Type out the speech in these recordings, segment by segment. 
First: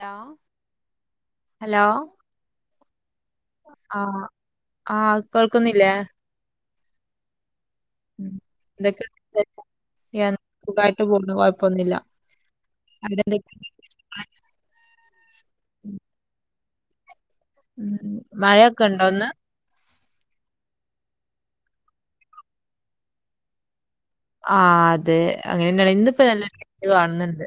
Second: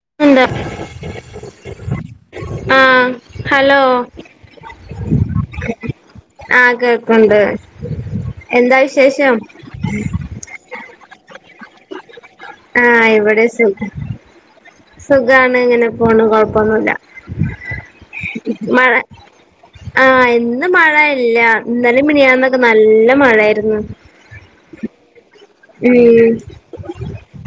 Hello ണ്ട് hello ആഹ് hello ആഹ് ആഹ് കേൾക്കുന്നില്ലേ ആഹ് കേക്കണ്ട് എന്തൊക്കണ്ട് വിശേഷം സുഖായിട്ട് പോണ് കൊഴപ്പൊന്നുല്ല ആഹ് ഇവിടെ സുഖ സുഖാണ് ഇങ്ങനെ പോണ് കൊഴപ്പൊന്നുല്ല മഴ മഴൊക്കെണ്ടോ ഇന്ന്? ആഹ് ഇന്ന് മഴയില്ല ഇന്നലിം മിനിയാന്നൊക്കെ നല്ല മഴായിര്ന്ന്. ആഹ് അതെ അങ്ങനിന്നെണ് ഇന്ന് ഇപ്പോ ഉം നല്ല വെയില് കാണുന്നുണ്ട്.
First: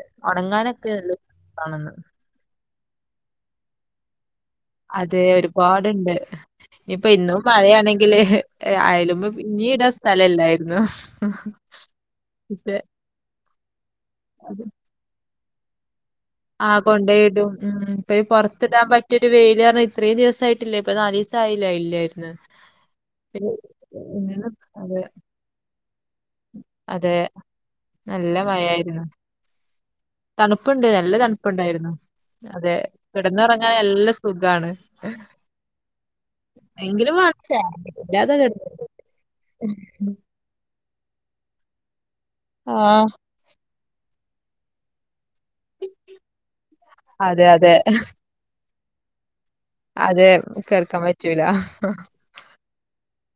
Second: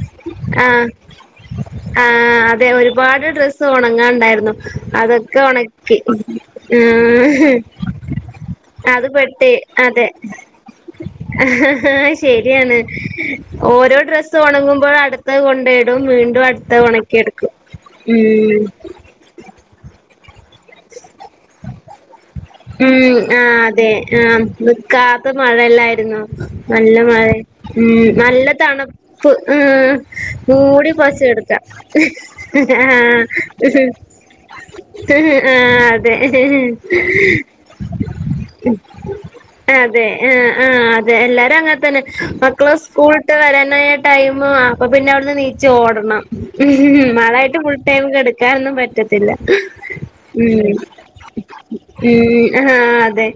ആഹ് ഉണങ്ങാനൊക്കെ നല്ലവെയില് കാണുന്നുണ്ട്. ആഹ് അതെ ഒരുപാട് ഡ്രസ്സ് ഉണങ്ങാണ്ടായിരുന്നു. അതെ അതക്കെ ഉണക്കി ഒരുപാടുണ്ട് ഇപ്പൊ ഇന്നും ഉം മഴയാണെങ്കിൽ അത് പെ അയലുമ്പോ തെ ഇനി ഇടാൻ അതെ സ്ഥലമില്ലായിരുന്നു [unintelligible] ശരിയാണ് പക്ഷെ ഓരോ ഡ്രസ്സ് അത് ഉണങ്ങുമ്പഴും അട്ത്തത് കൊണ്ടേടും വീണ്ടും ണ്ടും ആ അടുത്ത ഉണക്കി എടുക്കും കൊണ്ടേയിടും ഉം, ഇപ്പൊ ഈ ഉം [unintelligible] വെയില് കാരണം ഇത്രയും ദിവസായിട്ടില്ല ഇപ്പൊ നാലീസ് [unintelligible] ഇല്ലായിരുന്നു ഉം അത ഇടെ മഴയല്ലായിരുന്നോ നല്ല മഴ ഉം നല്ല തണുപ്പ് ഉം തണുപ്പുണ്ട് മൂടി നല്ല പൊതച്ച് കെടുക്ക തണുപ്പുണ്ടായിരുന്നു. അതെ ആഹ് കിടന്നുറങ്ങാൻ നല്ല സുഖാണ്. [unintelligible] ആഹ് അതെ [unintelligible] എങ്കിലും വേണം ഫാൻ ഇല്ലാതെ കിട അതെ ആഹ് ആഹ് അതെ എല്ലാരും അങ്ങനെ തന്നെ മക്കളെ ആഹ് സ്കൂൾ ഇത്ത വരാനായ ടൈമ് അപ്പ പിന്നെ അവിടുന്ന് നീച് ഓടണം [unintelligible] അതെ മണായിട്ട് അതെ ഫുൾ ടൈം കെടക്കാനൊന്നും പറ്റത്തില്ല അതെ കെടക്കാൻ പറ്റൂല്ലാ ഉം അഹാ അതെ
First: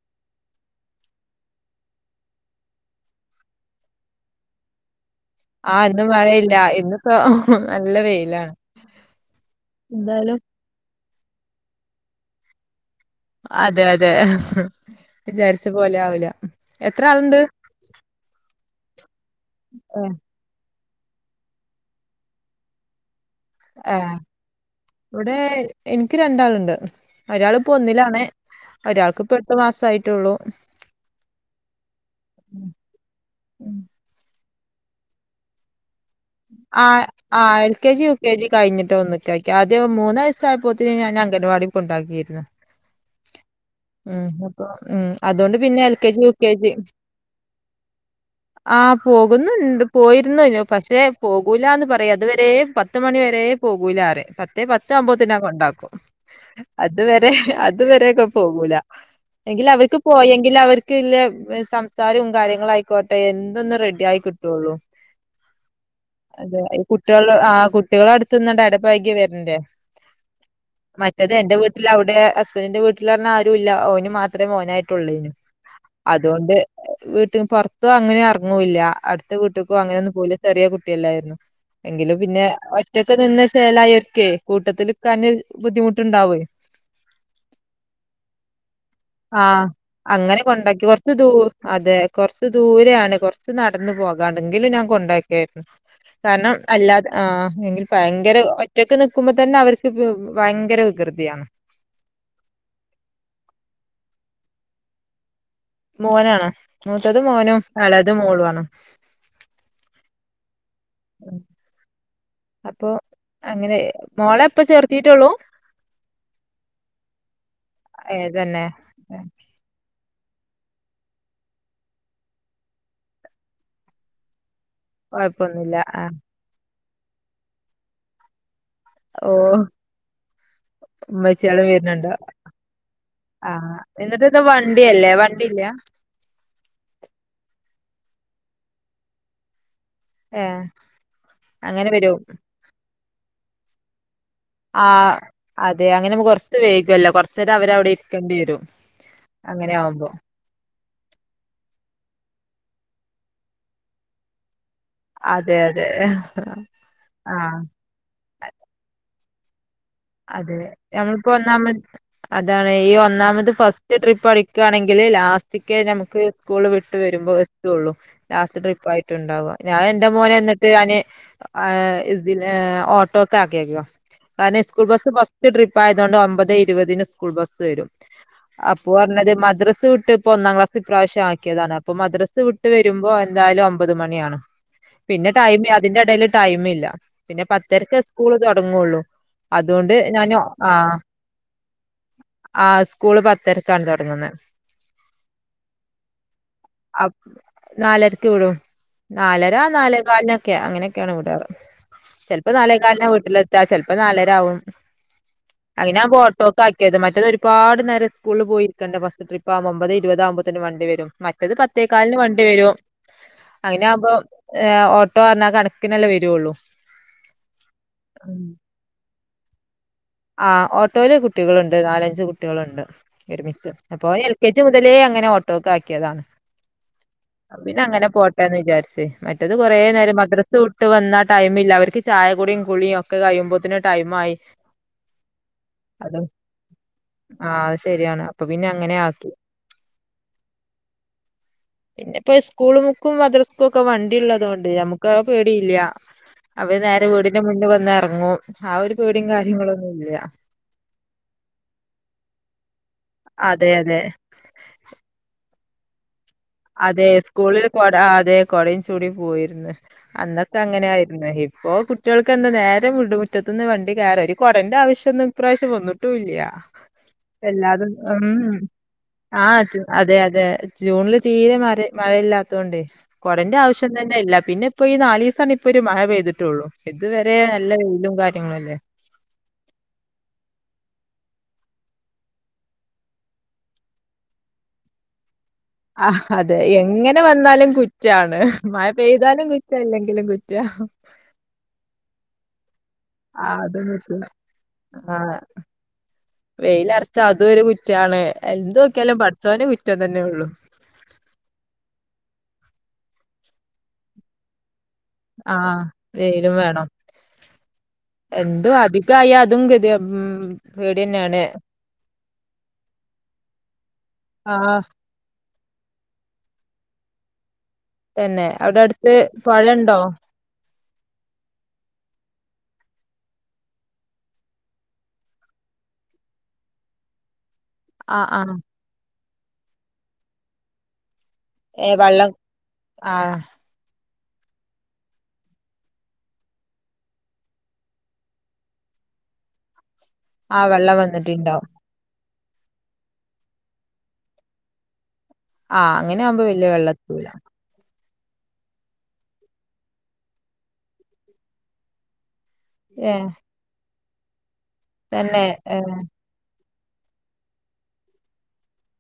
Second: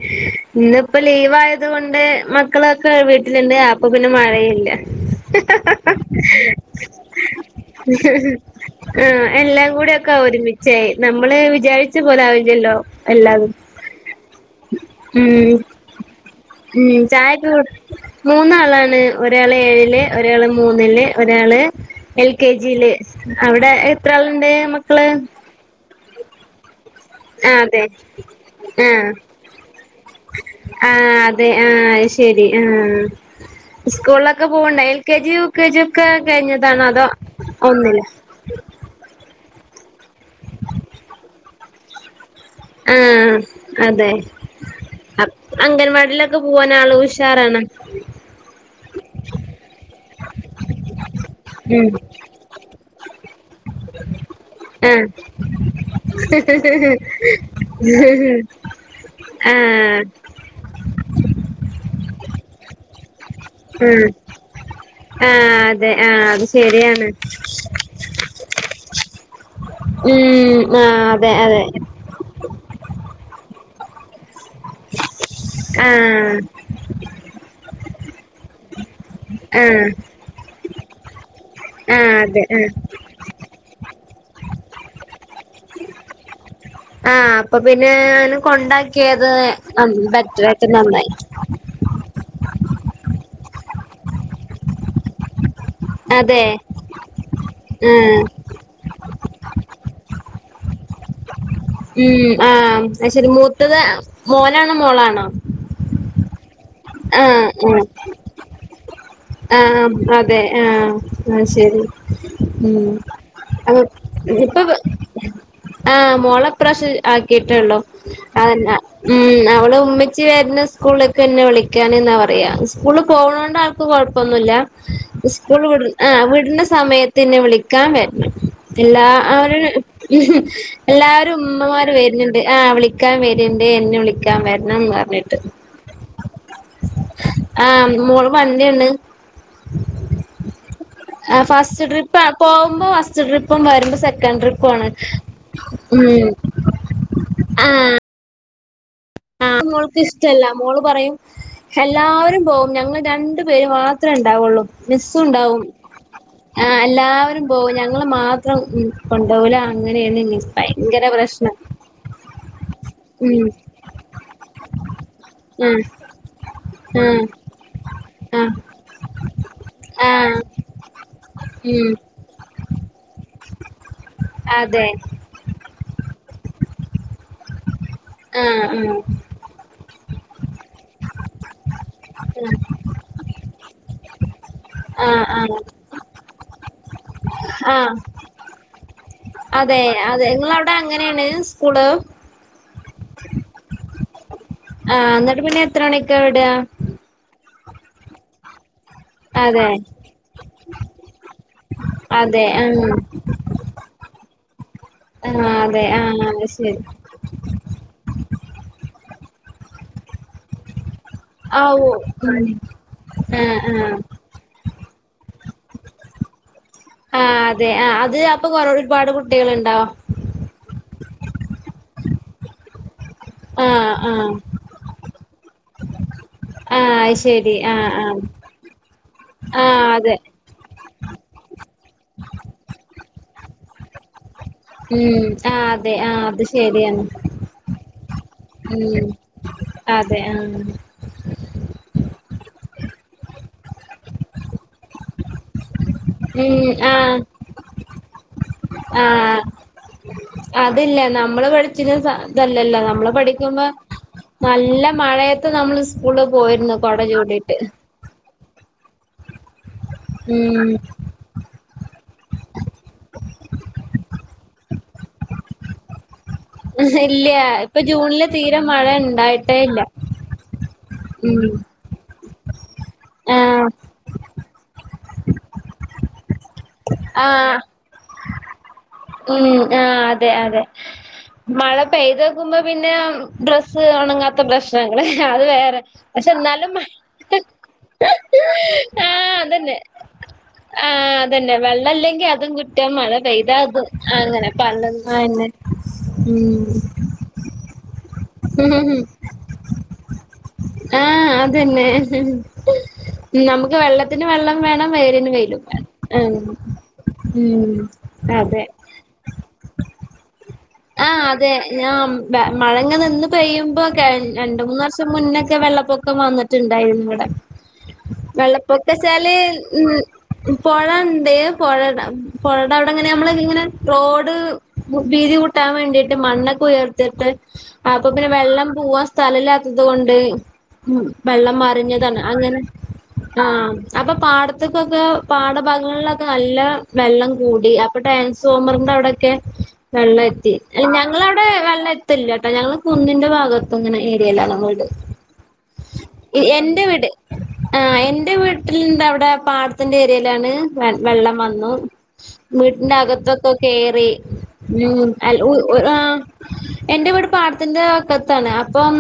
ഇന്നിപ്പോ ലീവ് ആയതുകൊണ്ട് മക്കളൊക്കെ വീട്ടിലുണ്ട് അപ് അപ്പപ്പിന്നെ മഴയില്ല ആഹ് ഇന്നു മഴയില്ല. ഇന്നിപ്പോ നല്ല വെയിലാണ്. ആഹ് എല്ലാം കൂടിയൊക്കെ എന്തായാലും ഒരുമിച്ചെ നമ്മള് വിചാരിച്ച പോലെ ആവില്ലല്ലോ എല്ലാതും. അതെ അതെ ഉം വിചാരിച്ച പോലെ ആവില്ല. ഉം എത്ര ആള്ണ്ട്? ചായൊക്കെ കു മൂന്നാളാണ്. ഒരാള് ഏഴില് ഒരാള് മൂന്നില് ഒരാള് എൽ കെ ജി ല്. അവിടെ ഏഹ് എത്ര ആള്ണ്ട് മക്കള് ഇവിടെ എനിക്ക് രണ്ടാള്ണ്ട്. ആ ഒരാളിപ്പോ അതെ ഒന്നിലാണ് ഒരാൾക്ക് ഇപ്പം എട്ടു മാസായിട്ടൊള്ളൂ. ആഹ് അതെ ആഹ് ശെരി ആഹ് ഉം ഇസ്കൂളിലൊക്കെ പോവ്ണ്ടോ L K G U K G ഒക്കെ കയിഞ്ഞതാണോ അതോ ഒന്നിലോ കയിഞ്ഞിട്ടാ ഒന്ന്ക്ക് ആക്കിയേ ആദ്യം മൂന്നയസായപ്പോത്തിന് ഞാൻ അംങ്കനവാടി കൊണ്ടാക്കിയിരുന്നു. ആഹ് ആഹ് അതെ ഉം അപ്പൊ ഉം അ അതുകൊണ്ട് പിന്നെ എൽ കെ ജി, യു അംഗനവാടിലൊക്കെ കെ പോവാനാള് ഉഷാറാണ് ആഹ് പോകുന്നുണ്ട് പോയിരുന്നു പക്ഷെ പോകൂലാന്ന് ഉം പറയും അതുവരെ പത്ത്മണി വരെ പോകൂലാറയും പത്തേ ആ പത്താകുമ്പോത്തിനും ഞാൻ കൊണ്ടാക്കും. അതുവരെ അതുവരെക്കെ പോകൂല ആ ആ എങ്കിൽ അവർക്ക് പോയെങ്കിലവർക്ക് ഇല്ല സംസാരവും കാര്യങ്ങളായിക്കോട്ടെ എന്തെന്ന് റെഡി ആയി കിട്ടുള്ളൂ. ആഹ് അതെ ആഹ് അതെ ഈ കുട്ടൊള് ആ കുട്ടികളടുത്ത്ന്ന്ണ്ട് എടപയകി വരണ്ടേ ഉം ആ മറ്റെത് അതെ എന്റെ അതെ വീട്ടിൽ അവ്ടെ ഹസ്ബന്റിന്റെ വീട്ടിൽറഞ്ഞ ആരുല്ല ഓന് മാത്രമേ മോനായിട്ടുള്ളെനും ആഹ് അതുകൊണ്ട് വീട്ട് പൊറത്തും അങ്ങനെ ഇറങ്ങൂല്ല അടുത്ത വീട്ടക്കും ആഹ് അങ്ങനെയൊന്നും പോല ചെറിയെ കുട്ടിയല്ലായിരുന്നു ആഹ് എങ്കിലും അതെ പിന്നെ ആഹ് ഒറ്റക്കെ നിന്ന് ശേലായൊർക്കെ കൂട്ടത്ത്ല്ക്കാന് ബുദ്ധിമുട്ടുണ്ടാവെ ആ അപ്പൊ പിന്നെ ഓനെ കൊണ്ടാക്കിയത് ആഹ് അങ്ങനെ ബെറ്ററായിട്ടും കൊണ്ടാക്കി നന്നായി കൊറച്ച് ദൂ അതെ കൊറച്ച് ദൂരെയാണ് കൊറച്ച് നടന്നു പോകാണ്ട് എങ്കിലും ഞാൻ കൊണ്ടാക്കെർന്ന്. അതെ കാരണം അല്ലാതെ ആ എങ്കിൽ ആഹ് ഭയങ്കര ഒ ഒറ്റക്ക് നിക്കുമ്പോത്തന്നെ അവർക്ക് ഭയങ്കര വികൃതിയാന്ന് ഉം ആഹ് ഐശരി മൂത്തത് മോനാണോ? മോളാണോ? മോനാണ് മൂത്തത് ആഹ് മോനും ആഹ് എളെത് മോളും ആണ് ആഹ് അതെ ആഹ് ഐശരി ഉം അപ്പൊ അങ്ങനെ ആഹ് മോളെ ഇപ്പൊ ഇപ്പം ചേർത്തീട്ടെള്ളൂ? ആഹ് മോളെപ്രാവ്ശ്യ ആക്കിട്ടുള്ളോ ഏ തന്നെ അതെന്നെ ഉം അവള് ഉമ്മച്ചി വെര്ണ സ്കൂളിലേക്കെന്നെ വിളിക്കാന് ന്നാ പറയാ സ്കൂള് പോവണോണ്ട് ആൾക്ക് കൊഴ പ്പോന്നുല്ല സ്കൂൾ വിട ആ വിട്ണ സമയത്ത്ന്നെ വിളിക്കാൻ വെരണം എല്ലാ ഓ അവര എല്ലാവരും ഉമ്മച്ചികളും ഉമ്മമാര് വരുന്നുണ്ട് വരുണുണ്ട് ആ വിളി ക്കാൻ ആ വര്ണ്ട് എന്നെ എന്നിട്ട് ഇത് വിളിക്കാൻ വെരണം വണ്ടിയല്ലേ പറഞ്ഞിട്ട് വണ്ടിയില്ല ആഹ് മോള് വണ്ടിണ്ട് ഏ ആഹ് ഫസ്റ്റ് അങ്ങനെ വരും ട്രിപ്പാ പോവുമ്പോ ഫസ് ട്രിപ്പും വരുമ്പോ സെക്കന്റ് ട്രിപ്പും ആണ് ആഹ് അതെ അങ്ങനെ ഉം കൊറച്ച് വെയ്കല്ലോ കൊറച്ചേരം അവരവിടെ ഇരിക്കണ്ടിരും ആ മോൾക്ക് ഇഷ്ട്ടല്ല മോള് പറയും എല്ലാവരും പോകും ഞങ്ങൾ രണ്ടു പേര് മാത്രമേ ഉണ്ടാവുള്ളൂ മിസ്സും അതെ ഉണ്ടാവും അതെ ആഹ് ആ എല്ലാവരും പോകും ഞങ്ങള് മാത്രം ഉം കൊണ്ടാവുലാ അങ്ങനെയാണെനി അതെ ഭയങ്കര നമ്മളിപ്പോ പ്രശ്നം ഒന്നാമത് അതാണ് ഈ ഉം ഒന്നാമത് ഫസ്റ്റ് ട്രിപ്പ് അടിക്കാണെങ്കിൽ ലാസ്റ്റക്ക് ആഹ് ഞമുക്ക് സ്കൂള് വിട്ട് ആഹ് വരുമ്പോ ത്തുള്ളൂ ആഹ് ലാസ്റ്റ് ട്രിപ്പായിട്ടാണുണ്ടാവാ ഞാൻ എന്റെ മോനെ ആഹ് എന്നിട്ട് ഞാന് ആ ഉം ഇതിന് ഓട്ടോക്കാക്കെയ്ക്കാ കാരണേച്ചാ അതെ ബസ് ഫസ്റ്റ് ട്രിപ്പായതോണ്ട് ഒമ്പതെ ഇരുപതിന് സ്കൂൾ ബസ് വരും ആഹ് ആഹ് അപ്പൊർഞ്ഞത് മദ്രസ് വിട്ട് ഇപ്പൊ ഒന്നാം ക്ലാസ് ഇപ്രാവശ്യം ആക്കിയതാണ് അപ്പൊ മദ്രസ് വി ട്ട് വരുമ്പോ എന്തായാലും ഒമ്പത് മണിയാണ് ആഹ് പിന്നെ ആഹ് ടൈം അതിന്റെ ഇടേല് ടൈമില്ല പിന്നെ ആഹ് പത്തരക്ക് സ്കൂള് തൊടങ്ങൊള്ളൂ അതെ അതെ ഇങ്ങളവിടെ അങ്ങനേണ് സ്കൂള് ആഹ് സ്കൂള് പത്തരക്കാണ് തൊടങ്ങുന്നെ ആഹ് എന്നിട്ട് പിന്നെ എത്ര മണിക്കാ വിടാ അ നാലരക്ക് വിടും നാലര അതെ നാലേകാൽനൊക്കെ അങ്ങനൊക്കെയാണ് വിടാറ് അതെ ചെൽപ്പം ആഹ് നാലേകാൽനാ വീട്ടിലെത്താ ചെൽപ്പം നാലേ താവും ആഹ് അതെ അങ്ങനാ ആഹ് ശരി ഓട്ടോക്കാക്യത് മറ്റതൊര് ഒരുപാട് നേരം സ്കൂള്ള് പോയിരിക്കേണ്ടെ ഫസ്റ്റ് ട്രിപ്പാകുമ്പം ഒമ്പതെ ഇരുപതാകുമ്പത്തേന് വണ്ടി വരും മ ഇത് ആവോ പത്തേക്കാൽന് വണ്ടി ഉം വരും ആഹ് അഹ് ആഹ് നാഉമ്പോ ഏഹ് ഓട്ടോ അർഞ്ഞാ കണക്കിനെല്ലേ വരൊള്ളൂ ആഹ് അതെ ആഹ് അത് അപ്പൊ കൊറെ ഒരുപാട് കുട്ടികള്ണ്ടാവും ആഹ് ഓട്ടോല് കുട്ടികള്ണ്ട് നാലഞ്ച് കുട്ടികള്ണ്ട് ഒരുമിച്ച് ആഹ് അപ്പൊ ആഹ് എൽ കെ ജി മുതലേ അങ്ങനെ ഓട്ടോക്കാക്കിയതാണ് ആഹ് അത് ശരി ആഹ് അപ്പപിന്നങ്ങനെ ആഹ് പോട്ടേന്ന് വിചാര്ച്ച് മറ്റത് കൊറേ ആഹ് അതെ നേരം മദ്ര സുട്ട് വന്നാ ടൈമില്ല അവർക്ക് ചായ കുടിയും കുളിയും ഒക്കെ കഴിയുപോത്തിന് ടൈമായി ഉം ആഹ് അതെ ആഹ് അത് ശെരിയാണ് ആഹ് അത് ശരിയാണ് അപ്പൊ പിന്നെ അങ്ങനെ ഉം ആക്കി അതെ ആഹ് പിന്നെ ഇപ്പൊ സ്കൂൾക്കും മദ്രസ്ക്കൊക്കെ വണ്ടിള്ളതോണ്ടെ നമുക്ക് ആഹ് പേടിയില്ല ഉം അപ്പ നേരെ ആഹ് വീടിന്റെ മുന്നില് വന്ന് എർങ്ങും ആ ഒരു പേടിയും ആഹ് കാര്യങ്ങളൊന്നും ഇല്ല അതില്ല നമ്മള് പഠിച്ചീന സ ഇതല്ലല്ലോ നമ്മള് പഠിക്കുമ്പോ അതെ അതെ നല്ല മഴയത്ത് നമ്മള് സ്കൂള് പോയിരുന്നു കൊട ചൂടീട്ട് ആഹ് അതെ കൊടയും ചൂടി പോയിര്ന്ന് അന്നൊക്കെ ഉം അങ്ങനായിര് ന്ന ഇപ്പോ കുട്ടികൾക്കെന്താ നേരെ വിടും മുറ്റത്ത്ന്ന് വണ്ടി കേറാ ഒരു കൊടന്റെ ആവശ്യൊന്ന് ഇപ്രാവശ്യം വന്ന് ട്ടൂല്യ ഇല്ല ഇപ്പൊ എല്ലാതും ജൂണില് ഉം തീരെ മഴ ഇണ്ടായിട്ടേ ഇല്ല ആഹ് അതെ അതെ ജൂണില് ഉം തീരെ അരെ മഴല്ലാത്തോണ്ട് കൊടന്റെ ആഹ് ആവശ്യം തന്നെയില്ല പിന്നപ്പൊ ഈ നാലീസാണ് ഇപ്പൊരു മഴ പെയ്തിട്ടുള്ളൂ ഇതുവരെ ആഹ് നല്ല വെയിലും കാര്യങ്ങളു അല്ലേ ഉം ആഹ് അതെ അതെ മഴ പെയ്തോക്കുമ്പം പിന്നെ ഡ്രസ്സ് ഒണങ്ങാത്ത പ്രശ്നങ്ങള് അത് വേറെ ആഹ് പക്ഷെ അതെ എന്നാലും മ എങ്ങനെ വന്നാലും കുറ്റാണ് മഴ ആഹ് പെയ്താലും കുറ്റം ഇല്ലെങ്കിലും കുറ്റം തന്നെ വെള്ളല്ലെങ്കി അതും കുറ്റം മഴ ആ പെയ്താ അത് അതും പറ്റും അങ്ങനെ പണ്ട് ആഎന്നെ ഉം ച്ചാ അതൊരു കുറ്റാണ് എന്ത് നോക്കിയാലും പഠച്ചോന് കുറ്റം തന്നെ ഒള്ളൂ ഏഹ് അതന്നെ നമക്ക് വെള്ള ത്തിന് വെള്ളം വേണം വെയിലിന് ആ വെയിലും വേണം ആഹ് വെയിലും വേണം ഉം അതെ ത്തായാ അതും കെതേ ഉം ആഹ് പേടിയന്നെയാണ് അതെ ഞാ മഴങ്ങ് നിന്ന് പെയ്യുമ്പോ കെഴ ആ രണ്ട് മൂന്ന് വർഷ ത്തിന് മുന്നൊക്കെ വെള്ളപ്പൊക്കം വന്നിട്ടുണ്ടായിരുന്നു ഇവടെ തന്നെ അവിടെ അടുത്ത് വെള്ളപ്പൊക്കച്ചാല് ഉം പൊഴണ്ടോ പൊഴണ്ട് പൊഴേടെ പൊഴേടെ അവിടങ്ങനെ നമ്മള് ഇങ്ങനെ റോഡ് വീതി കൂ ട്ടാൻ വേണ്ടിട്ട് മണ്ണൊക്കെ ഉയർത്തിട്ട് അപ്പൊ ആഹ് പിന്നെ ആഹ് വെള്ളം പോവാൻ സ്ഥലല്ലാത്തത് കൊണ്ട് വെള്ളം ഏ മറിഞ്ഞതാണ് വെള്ളം അങ്ങനെ ആഹ് അപ്പൊ പാടത്ത്ക്കൊക്കെ പാടഭാഗങ്ങൾലൊക്കെ നല്ല വെള്ളം കൂടി അപ്പൊ ട്രാൻസ്ഫോമറിന്റെ അവിടെ ക്കെ വെള്ളത്തി ആ വെള്ളം ഞങ്ങളവിടെ വന്നിട്ടുണ്ടാവും വെള്ള തില്ലട്ടോ ഞങ്ങൾ കുന്നിന്റെ ഭാഗത്തു ങ്ങനെ ഏരിയയിൽ ആണ് വീട് ആഹ് അങ്ങനെ ആഉമ്പോ വല്യ വെള്ളതൂല ആഹ് എന്റെ വീട്ടിൽന്റെ അവിടെ പാടത്തിന്റെ ഏരിയയിലാണ് വെള്ളം വന്നു വീട്ടിന്റെ ഏഹ് അകത്തൊക്ക കയറി ഉം അൽ തന്നെ ഏഹ് ആഹ് എന്റെ വീട് പാടത്തിന്റെ വക്കത്താണ് അപ്പം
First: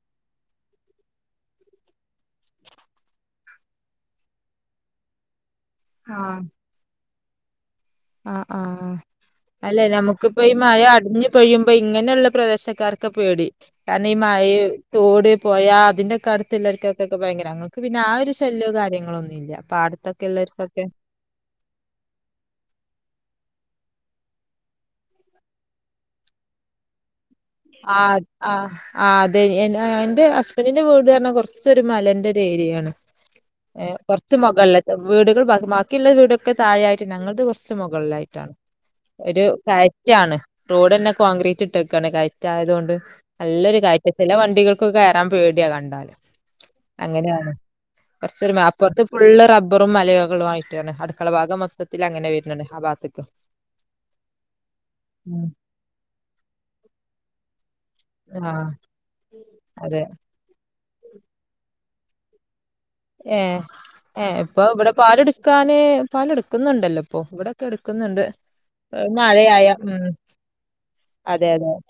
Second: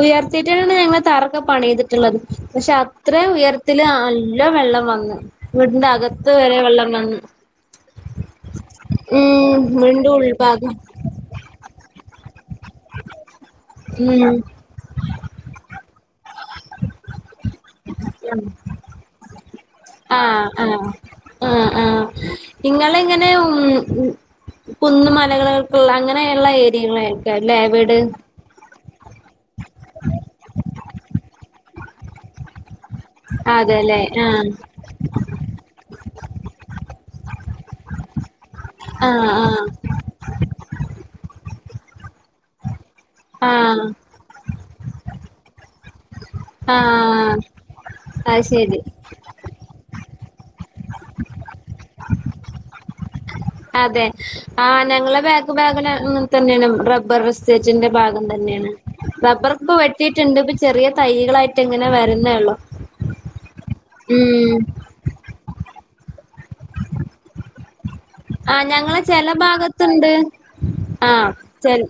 ഉയർത്തിയിട്ടാണ് ഞങ്ങള് തറ ഒക്കെ പണിതിട്ടുള്ളത് പക്ഷെ അത്രേം ഉയരത്തില് നല്ല വെള്ളം വന്ന് വീടിന്റെ അകത്ത് ആഹ് വരെ വെള്ളം വന്നു ആഹ് ആഹ അല്ലെ വീടിന്റെ നമുക്കിപ്പോ ഈ ഉൾഭാഗം മഴ അടിഞ്ഞു പെയ്യുംമ്പോ ഇങ്ങനെയുള്ള പ്രദേശ ക്കാർക്ക് പേടി കാരണം ഈ ഉം മഴ തോട് പൊയ അതിന്റെക്കെ അടുത്ത്ള്ളർക്കൊക്കെക്കെ ഭയങ്കര മക്ക് പിന്നെ ആഹ് ഒരു ശല്യവു കാര്യങ്ങളോ ഒന്നും ഇല്ലപാടത് ക്കെള്ളവർക്കൊക്കെ ഇങ്ങൾ ഇങ്ങനെ ഉം ഉം കുന്ന് മലകൾക്കുള്ള അങ്ങനെയുള്ള ഏരിയകള ആയിരിക്ക ലേവീട് ആഹ് ആഹ് അതെ എന്റെ ഹസ്ബൻ്റിന്റെ വീട് പറഞ്ഞാ കുറച്ചൊരു മലന്റെ ഒരു ഏരിയാണ് ആഹ് അതെല്ലേ കുറച്ച് മുകളിലാ വീടുകൾ ബാക്കിയുള്ള വീടൊക്കെ താഴെയായിട്ട് ഞങ്ങൾടത് കുറച്ച് മുകളിലായിട്ട് കയറ്റാന് ഒരു ആഹ് കയറ്റാണ് റോഡന്നെ കോൺക്രീറ്റ് ഇട്ടക്കാണ് കയറ്റ റ്റായതുകൊണ്ട് നല്ലൊരു ആഹ് കയറ്റ ചില വണ്ടികൾക്ക് കയറാൻ പേടിയാ കണ്ടാല് ആഹ് ആഹ് അങ്ങനെയാണ് അത് കുറച്ചൊരു ശരി മാപ്പുറത്ത് ഫുള്ള് റബ്ബറും മലകളും ആയിട്ടാണ് അടുക്കള ഭാഗം മൊത്തത്തിൽ അങ്ങനെ വരുന്നു ആ ഭാഗത്തക്ക് അതെ ആ ഞങ്ങളെ ബാക്ക് ഭാഗം അങ്ങനെ തന്നെയാണ് റബ്ബർ സേറ്റിന്റെ ഭാഗം ആഹ് തന്നേണ് റബറ് ഇപ്പം അതെ വെട്ടിട്ട്ണ്ട് ചെറിയ തൈകളായിട്ടങ്ങനെ വരുന്നേള്ളൂ ഏഹ് ഏഹ് ഇപ്പൊ ഇവിടെ പാലെടുക്കാന് പാലെടുക്കുന്നുണ്ടല്ലോ ഇപ്പൊ ഇവിടെ ക്കെ എടുക്കുന്നുണ്ട്. ആഹ് ഏ, ഞങ്ങളെ ചെല മഴയായ ഉം ഭാഗത്തുണ്ട് ആഹ് അതെ അതെ ചെൽ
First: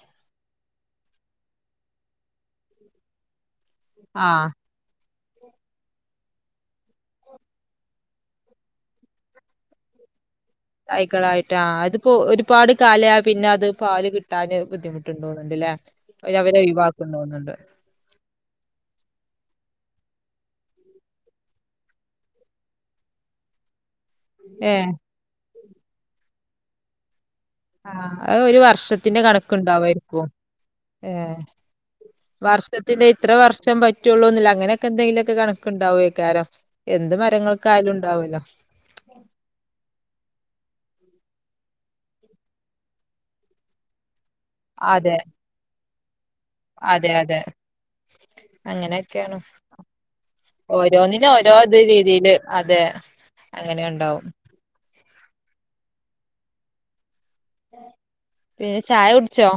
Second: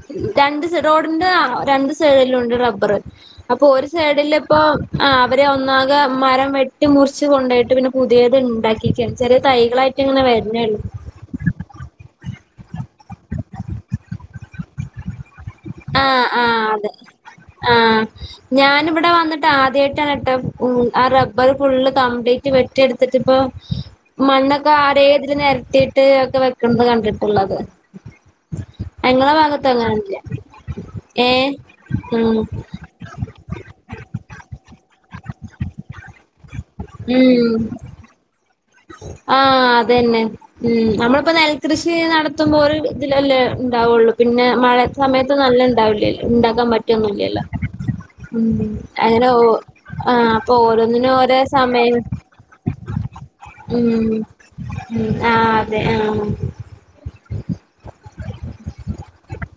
രണ്ടു റോഡിന്റെ രണ്ട് സൈഡിലും ഉണ്ട് റബ്ബർ അപ്പൊ ഒരു ആഹ് സൈഡിലിപ്പൊ ആഹ് അവരെ ഒന്നാകെ മരം വെട്ടി മുറിച്ച്കൊണ്ടോയിട്ട് പിന്നെ പുതിയത് ഇണ്ടാക്കിക്കാണ് ചെറിയ തൈകളായിട്ട് ക്കങ്ങനെ വരുന്നേള്ളു തൈകളായിട്ട് അത്പ്പോ ഒരുപാട് കാല പിന്നെ അത് പാല് കിട്ടാന് ബുദ്ധിമുട്ട് തോന്ന്ണ്ട്ല്ലേ ആ അവ ആ അവരെ അതെ ഒഴിവാക്ക്ന്ന് തോന്ന്ണ്ട് ആ ഞാനിവിടെ വന്നിട്ട് ആദ്യായിട്ടാണ് ഇട്ട മ് റബ്ബർ ഫുള്ള് കംപ്ലീറ്റ് വെട്ടിയ എടു ന്നെറ്റ് ഇപ്പോ മണ്ണൊക്കെ ഏഹ് ആടേതിൽ നിരത്തിട്ട് ഒക്കെ വെക്കുന്നത് കണ്ടിട്ടുള്ളത് ആഹ് അത് ഒരു വർഷത്തിന്റെ ഞങ്ങളെ ഭാഗത്ത് അങ്ങനൊന്നുല്ല കണക്കുണ്ടയിരിക്കും ഏ ഏഹ് ഉം വർഷത്തിൽ ഇത്ര വർഷം പറ്റുള്ളൂന്നില്ല അങ്ങനെയൊക്കെ എന്തെങ്കിലുമൊക്കെ കണക്കുണ്ടാവോക്കാരം എന്ത് ഉം. മരങ്ങൾക്ക് ആയാലും ഉണ്ടാവല്ലോ ആഹ് അതന്നെ ഉം നമ്മളിപ്പോ നെൽകൃഷി നടത്തുമ്പോ ഒരു ഇതിലല്ലേ ഉണ്ടാവുള്ളൂ പിന്നെ മഴ അതെ സമയത്ത് നെല്ല് ല്ല ഇണ്ടാവില്ലല്ലോ ഇണ്ടാക്കാൻ അതെ അതെ പറ്റുവൊന്നുംല്ലല്ലോ മ് അങ്ങനെ അങ്ങനെയൊക്കെയാണ് ഓ ആഹ് അപ്പൊ ഓരോന്നിനും ഓരോ ഇത് സമയം രീതിയില് അതെ അങ്ങനെ ഉം ഉണ്ടാവും ഉം ആഹ് അതെ ആഹ് പിന്നെ ചായ കുടിച്ചോ?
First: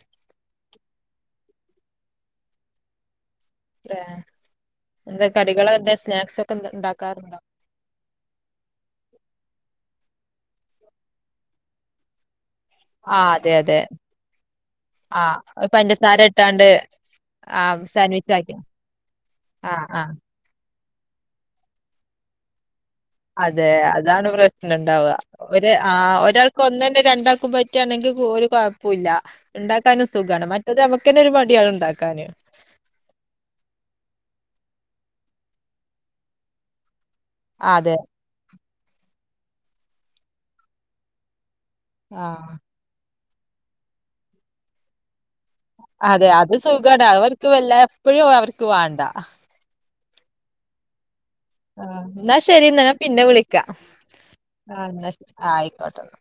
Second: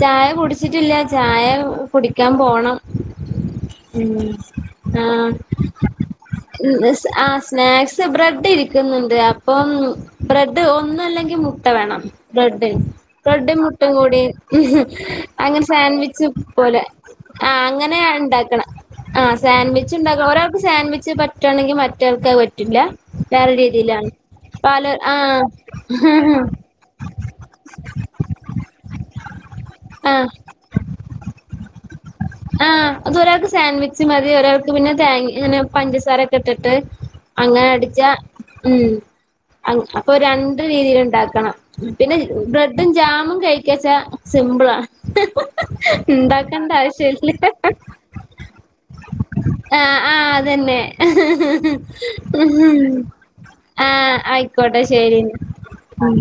ചായ കുടിച്ചിട്ടില്ല ചായ കുടിക്കാൻ പോണം ഏ, ഉം എന്താ ആഹ് കടികൾ എന്താ സ്നാക്സ് ഒക്കെ എന്ത- സ് ആ ഉണ്ടാക്കാറുണ്ടോ സ്നാക് സ് ബ്രെഡ് ഇരിക്കുന്നുണ്ട് അപ്പം ബ്രെഡ് ഒന്നും അല്ലെങ്കി മുട്ട വേണം ബ്രെഡിന് ആഹ് അതെ ബ്രെഡും അതെ മുട്ടയും കൂടി അങ്ങനെ ആഹ് പഞ്ചസാര സാൻഡ്‌വിച്ച് ഇട്ടാണ്ട് പോലെ ആഹ് അങ്ങനെ സാൻവിച്ച് ആക്കി ഇണ്ടാക്കണം ആ ആഹ് സാൻഡ്‌വിച്ച് ആഹ് ഇണ്ടാക്കണം ഓരാക്ക് സാൻഡ്‌വിച്ച് പറ്റൂ പറ്റാണെങ്കിൽ മറ്റവൾക്ക് അത്‌ പറ്റില്ല വേറെ അതെ രീതിയിലാണ് അതാണ് പല പ്രശ്നംണ്ടാവുക ആ ഒരു ആ ഒരാൾക്ക് ഒന്ന് തന്നെ രണ്ടാക്കും പറ്റ പറ്റാണെങ്കി ഒരു കുഴപ്പുല്ല ഇണ്ടാക്കാനും ആ സുഖാണ് മറ്റത് നമുക്കന്നെ ഒരു മടിയാണ് ഇണ്ടാക്കാന് ആഹ് അത് ഒരാൾക്ക് സാൻഡ്‌വിച്ച് മതി ഒരാൾക്ക് പിന്നെ തേങ്ങ അങ്ങനെ പഞ്ചസാരൊക്കെ ഇട്ടിട്ട് അങ്ങനെ അതെ അടിച്ചാ ഉം അപ്പൊ രണ്ട് രീതിയിൽ ഇണ്ടാക്കണം പിന്നെ ആ ബ്രഡും ജാമും കഴിക്കാച്ചാ സിമ്പിളാ അതെ അത് ഉണ്ടാക്കണ്ട സുഖാടാ ആവശ്യല്ല അവർക്ക് വല്ല എപ്പഴും അവർക്ക് വേണ്ട ആഹ് ആഹ് അതന്നെ ആ എന്നാ ശരി എന്നാ ഞാൻ പിന്നെ വിളിക്കാം ആഹ് ആ ആയിക്കോട്ടെ എന്നാ ശരി ആയിക്കോട്ടെ മ്